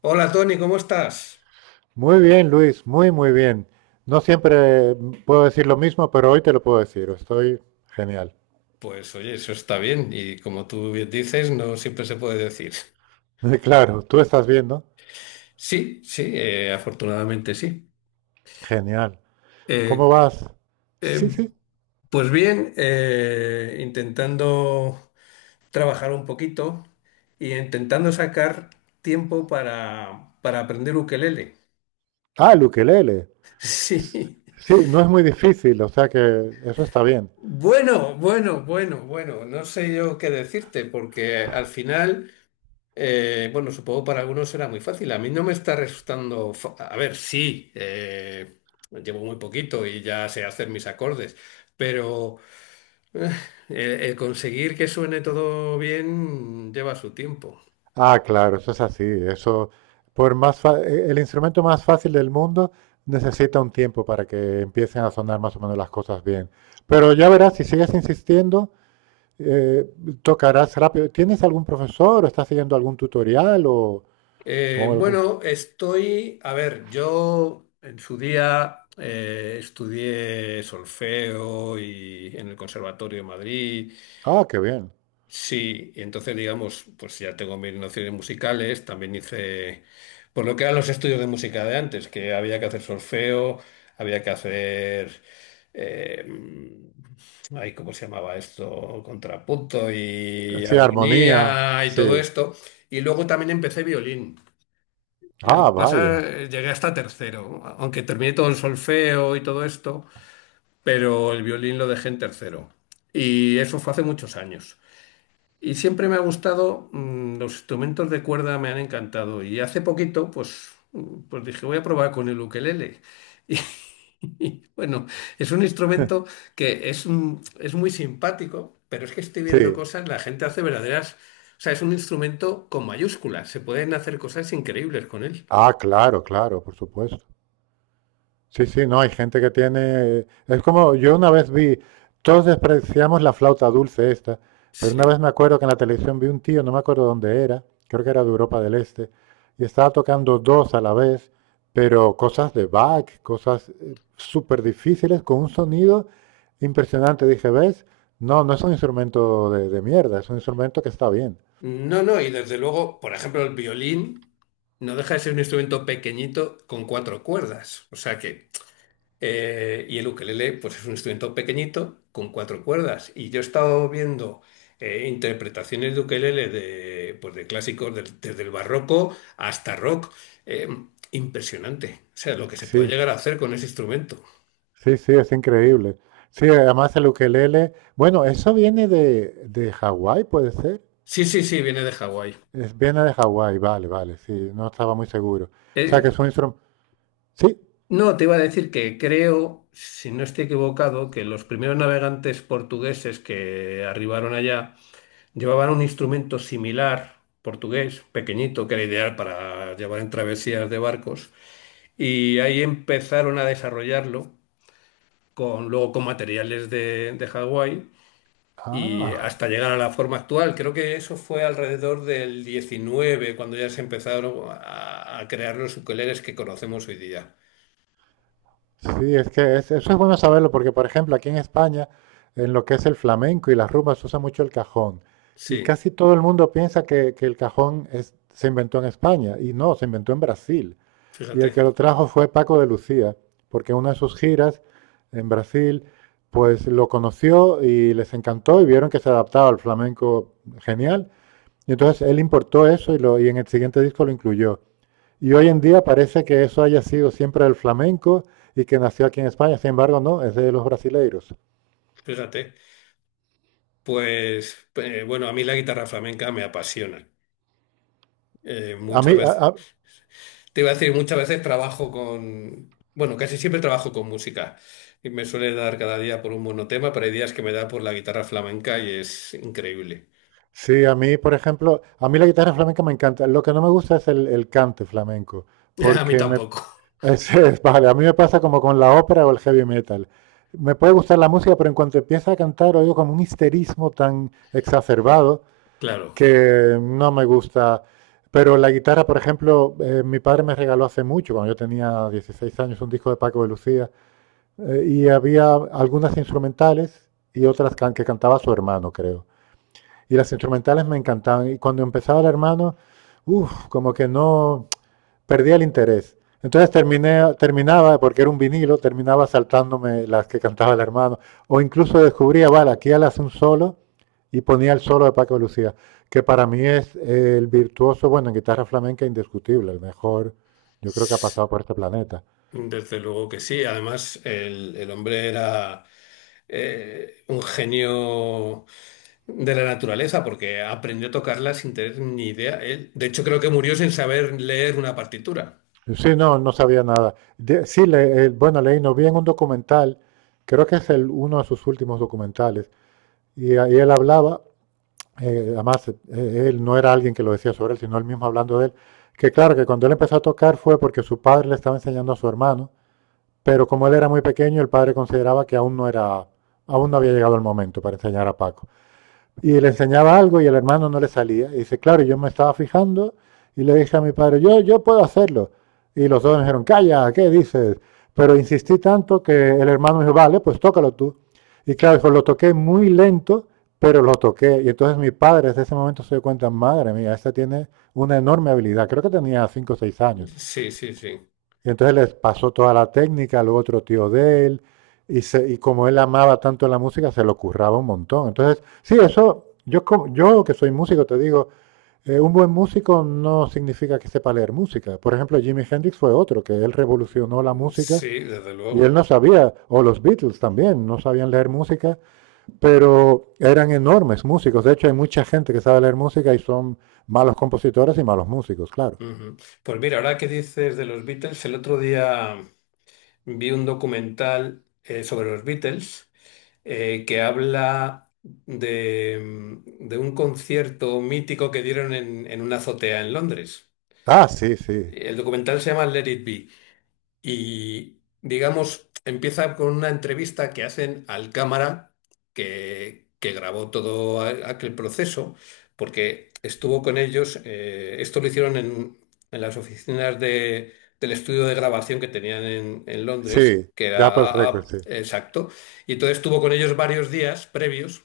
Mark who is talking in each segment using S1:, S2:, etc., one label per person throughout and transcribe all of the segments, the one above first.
S1: Hola Tony, ¿cómo estás?
S2: Muy bien, Luis, muy, muy bien. No siempre puedo decir lo mismo, pero hoy te lo puedo decir. Estoy genial.
S1: Pues oye, eso está bien y como tú bien dices, no siempre se puede decir.
S2: Claro, tú estás bien, ¿no?
S1: Sí, sí, afortunadamente sí.
S2: Genial. ¿Cómo
S1: Eh,
S2: vas? Sí,
S1: eh,
S2: sí.
S1: pues bien, intentando trabajar un poquito y intentando sacar tiempo para aprender ukelele.
S2: Ah, el ukelele.
S1: Sí.
S2: Sí, no es muy difícil, o sea que eso está bien.
S1: Bueno, bueno, bueno, bueno, no sé yo qué decirte porque al final... Bueno, supongo para algunos será muy fácil. A mí no me está resultando... A ver, sí, llevo muy poquito y ya sé hacer mis acordes, pero eh, el conseguir que suene todo bien lleva su tiempo.
S2: Ah, claro, eso es así. Eso, por más fa- e- el instrumento más fácil del mundo necesita un tiempo para que empiecen a sonar más o menos las cosas bien. Pero ya verás, si sigues insistiendo, eh, tocarás rápido. ¿Tienes algún profesor o estás siguiendo algún tutorial o, o algún?
S1: Bueno, estoy... A ver, yo en su día estudié solfeo y en el Conservatorio de Madrid.
S2: Ah, qué bien.
S1: Sí, y entonces digamos, pues ya tengo mis nociones musicales, también hice, por lo que eran los estudios de música de antes, que había que hacer solfeo, había que hacer, eh, ay, ¿cómo se llamaba esto? Contrapunto y
S2: Sí, armonía.
S1: armonía y todo
S2: Sí.
S1: esto. Y luego también empecé violín. Y lo que
S2: Ah,
S1: pasa,
S2: vaya.
S1: llegué hasta tercero, aunque terminé todo el solfeo y todo esto, pero el violín lo dejé en tercero. Y eso fue hace muchos años. Y siempre me ha gustado, mm, los instrumentos de cuerda me han encantado. Y hace poquito, pues, mm, pues dije, voy a probar con el ukelele. Y bueno, es un instrumento que es, es muy simpático, pero es que estoy
S2: Sí.
S1: viendo cosas, la gente hace verdaderas. O sea, es un instrumento con mayúsculas, se pueden hacer cosas increíbles con él.
S2: Ah, claro, claro, por supuesto. Sí, sí, no, hay gente que tiene... Es como, yo una vez vi, todos despreciamos la flauta dulce esta, pero una
S1: Sí.
S2: vez me acuerdo que en la televisión vi un tío, no me acuerdo dónde era, creo que era de Europa del Este, y estaba tocando dos a la vez, pero cosas de Bach, cosas, súper difíciles, con un sonido impresionante. Dije, ¿ves? No, no es un instrumento de, mierda, es un instrumento que está bien.
S1: No, no, y desde luego, por ejemplo, el violín no deja de ser un instrumento pequeñito con cuatro cuerdas. O sea que y el ukelele, pues es un instrumento pequeñito con cuatro cuerdas. Y yo he estado viendo interpretaciones de ukelele de, pues de clásicos desde el barroco hasta rock. Eh, impresionante. O sea, lo que se puede
S2: Sí,
S1: llegar a hacer con ese instrumento.
S2: sí, sí, es increíble. Sí, además el ukelele, bueno, eso viene de Hawái, puede ser.
S1: Sí, sí, sí, viene de Hawái.
S2: Viene de Hawái, vale, vale, sí, no estaba muy seguro. O sea
S1: Eh,
S2: que es un instrumento. Sí,
S1: no, te iba a decir que creo, si no estoy equivocado, que los primeros navegantes portugueses que arribaron allá llevaban un instrumento similar, portugués, pequeñito, que era ideal para llevar en travesías de barcos. Y ahí empezaron a desarrollarlo con, luego con materiales de Hawái y
S2: ah,
S1: hasta llegar a la forma actual. Creo que eso fue alrededor del 19, cuando ya se empezaron a crear los ukuleles que conocemos hoy día.
S2: sí, eso es bueno saberlo porque, por ejemplo, aquí en España, en lo que es el flamenco y las rumbas, se usa mucho el cajón. Y
S1: Sí,
S2: casi todo el mundo piensa que se inventó en España, y no, se inventó en Brasil. Y el
S1: fíjate,
S2: que lo trajo fue Paco de Lucía, porque en una de sus giras en Brasil, pues lo conoció y les encantó y vieron que se adaptaba al flamenco genial. Y entonces él importó eso y en el siguiente disco lo incluyó. Y hoy en día parece que eso haya sido siempre el flamenco y que nació aquí en España. Sin embargo, no, es de los brasileiros.
S1: fíjate. Pues bueno, a mí la guitarra flamenca me apasiona.
S2: A
S1: Muchas
S2: mí,
S1: veces.
S2: a,
S1: Te iba a decir, muchas veces trabajo con, bueno, casi siempre trabajo con música y me suele dar cada día por un monotema, pero hay días que me da por la guitarra flamenca y es increíble.
S2: sí, a mí, por ejemplo, a mí la guitarra flamenca me encanta. Lo que no me gusta es el cante flamenco,
S1: A mí
S2: porque me,
S1: tampoco,
S2: es, vale, a mí me pasa como con la ópera o el heavy metal. Me puede gustar la música, pero en cuanto empieza a cantar oigo como un histerismo tan exacerbado
S1: claro.
S2: que no me gusta. Pero la guitarra, por ejemplo, mi padre me regaló hace mucho, cuando yo tenía 16 años, un disco de Paco de Lucía, y había algunas instrumentales y otras que cantaba su hermano, creo. Y las instrumentales me encantaban. Y cuando empezaba el hermano, uff, como que no perdía el interés. Entonces terminaba, porque era un vinilo, terminaba saltándome las que cantaba el hermano. O incluso descubría, vale, aquí él hace un solo y ponía el solo de Paco de Lucía, que para mí es el virtuoso, bueno, en guitarra flamenca indiscutible, el mejor, yo creo que ha
S1: S-
S2: pasado por este planeta.
S1: Desde luego que sí. Además, el hombre era un genio de la naturaleza porque aprendió a tocarla sin tener ni idea. Él, de hecho, creo que murió sin saber leer una partitura.
S2: Sí, no, no sabía nada. Sí, bueno, leí, no vi en un documental, creo que es uno de sus últimos documentales, y ahí él hablaba, además, él no era alguien que lo decía sobre él, sino él mismo hablando de él, que claro, que cuando él empezó a tocar fue porque su padre le estaba enseñando a su hermano, pero como él era muy pequeño, el padre consideraba que aún no era, aún no había llegado el momento para enseñar a Paco. Y le enseñaba algo y el hermano no le salía. Y dice, claro, yo me estaba fijando y le dije a mi padre, yo puedo hacerlo. Y los dos me dijeron, calla, ¿qué dices? Pero insistí tanto que el hermano me dijo, vale, pues tócalo tú. Y claro, dijo, lo toqué muy lento, pero lo toqué. Y entonces mi padre desde ese momento se dio cuenta, madre mía, esta tiene una enorme habilidad. Creo que tenía cinco o 6 años.
S1: Sí, sí, sí.
S2: Y entonces les pasó toda la técnica, luego otro tío de él, y como él amaba tanto la música, se lo curraba un montón. Entonces, sí, eso, yo que soy músico, te digo, un buen músico no significa que sepa leer música. Por ejemplo, Jimi Hendrix fue otro, que él revolucionó la música
S1: Sí, desde
S2: y él
S1: luego.
S2: no sabía, o los Beatles también, no sabían leer música, pero eran enormes músicos. De hecho, hay mucha gente que sabe leer música y son malos compositores y malos músicos, claro.
S1: Ujú. Pues mira, ahora que dices de los Beatles, el otro día vi un documental sobre los Beatles que habla de, mm, de un concierto mítico que dieron en una azotea en Londres.
S2: Ah, sí, sí,
S1: El documental se llama Let It Be y, digamos, empieza con una entrevista que hacen al cámara que grabó todo aquel proceso, porque estuvo con ellos, esto lo hicieron en las oficinas del estudio de grabación que tenían en Londres,
S2: sí,
S1: que
S2: de Apple
S1: era
S2: Records, sí.
S1: exacto, y entonces estuvo con ellos varios días previos.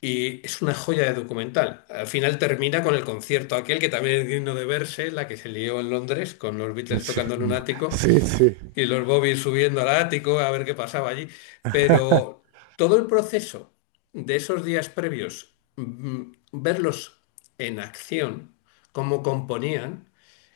S1: Y es una joya de documental. Al final termina con el concierto aquel que también es digno de verse, la que se lió en Londres con los Beatles
S2: Sí,
S1: tocando en un ático
S2: sí, sí.
S1: y los Bobby subiendo al ático a ver qué pasaba allí. Pero todo el proceso de esos días previos, mm, verlos en acción, cómo componían,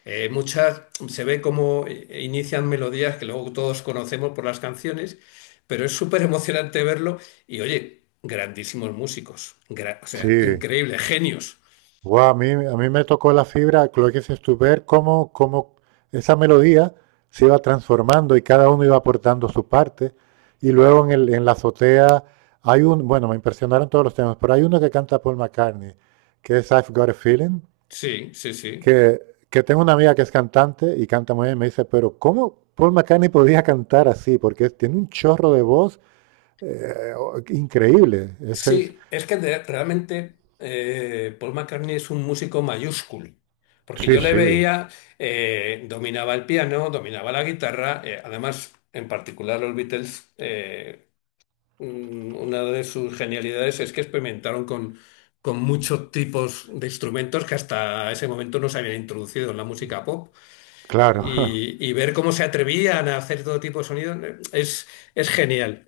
S1: muchas se ve cómo inician melodías que luego todos conocemos por las canciones, pero es súper emocionante verlo y oye, grandísimos músicos, o sea,
S2: Sí.
S1: increíbles genios.
S2: Guau, a mí me tocó la fibra, lo que dices tú, ver cómo esa melodía se iba transformando y cada uno iba aportando su parte. Y luego en la azotea bueno, me impresionaron todos los temas, pero hay uno que canta Paul McCartney, que es I've Got a Feeling,
S1: Sí, sí, sí.
S2: que, que tengo una amiga que es cantante y canta muy bien, me dice, pero ¿cómo Paul McCartney podía cantar así? Porque tiene un chorro de voz increíble.
S1: Sí, es que realmente Paul McCartney es un músico mayúsculo, porque
S2: Sí,
S1: yo le
S2: sí,
S1: veía, dominaba el piano, dominaba la guitarra, además, en particular los Beatles, una de sus genialidades es que experimentaron con muchos tipos de instrumentos que hasta ese momento no se habían introducido en la música pop,
S2: claro.
S1: y ver cómo se atrevían a hacer todo tipo de sonidos es genial.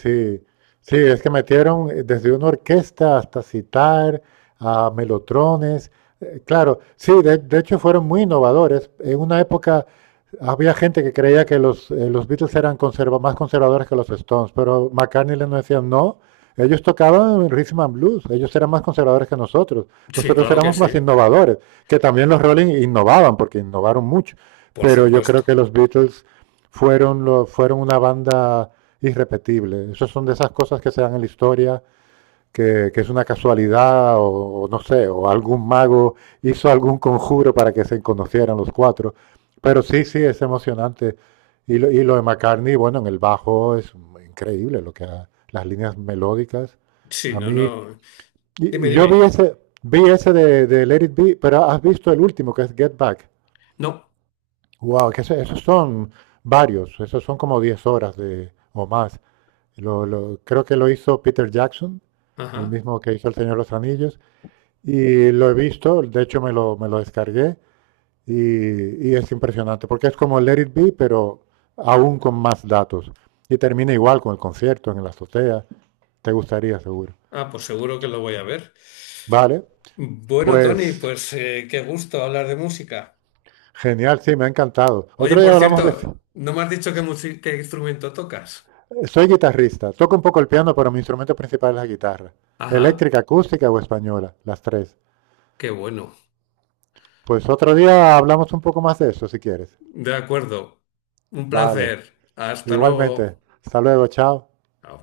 S2: Sí, sí, es que metieron desde una orquesta hasta citar a melotrones. Claro, sí, de, hecho fueron muy innovadores. En una época había gente que creía que los Beatles eran más conservadores que los Stones, pero McCartney les decía no. Ellos tocaban rhythm and blues, ellos eran más conservadores que nosotros.
S1: Sí,
S2: Nosotros
S1: claro que
S2: éramos
S1: sí,
S2: más innovadores, que también los Rolling innovaban, porque innovaron mucho.
S1: por
S2: Pero yo creo que
S1: supuesto.
S2: los Beatles fueron una banda irrepetible. Esas son de esas cosas que se dan en la historia, que es una casualidad no sé, o algún mago hizo algún conjuro para que se conocieran los cuatro. Pero sí, sí, es emocionante. Y lo de McCartney, bueno, en el bajo es increíble las líneas melódicas.
S1: Sí,
S2: A
S1: no,
S2: mí, y,
S1: no. Dime,
S2: y yo
S1: dime.
S2: vi ese de Let It Be, pero has visto el último que es Get Back.
S1: No.
S2: Wow, que eso, esos son varios, esos son como 10 horas o más. Creo que lo hizo Peter Jackson, el
S1: Ajá.
S2: mismo que hizo El Señor de los Anillos, y lo he visto, de hecho me lo descargué, y es impresionante, porque es como Let It Be, pero aún con más datos. Y termina igual con el concierto en la azotea. Te gustaría, seguro.
S1: Ah, pues seguro que lo voy a ver.
S2: Vale,
S1: Bueno, Tony,
S2: pues
S1: pues qué gusto hablar de música.
S2: genial, sí, me ha encantado.
S1: Oye,
S2: Otro
S1: por
S2: día hablamos de.
S1: cierto, no me has dicho qué, qué instrumento tocas.
S2: Soy guitarrista, toco un poco el piano, pero mi instrumento principal es la guitarra.
S1: Ajá,
S2: Eléctrica, acústica o española, las tres.
S1: qué bueno.
S2: Pues otro día hablamos un poco más de eso, si quieres.
S1: De acuerdo. Un
S2: Vale.
S1: placer. Hasta
S2: Igualmente.
S1: luego.
S2: Hasta luego. Chao.
S1: Chao.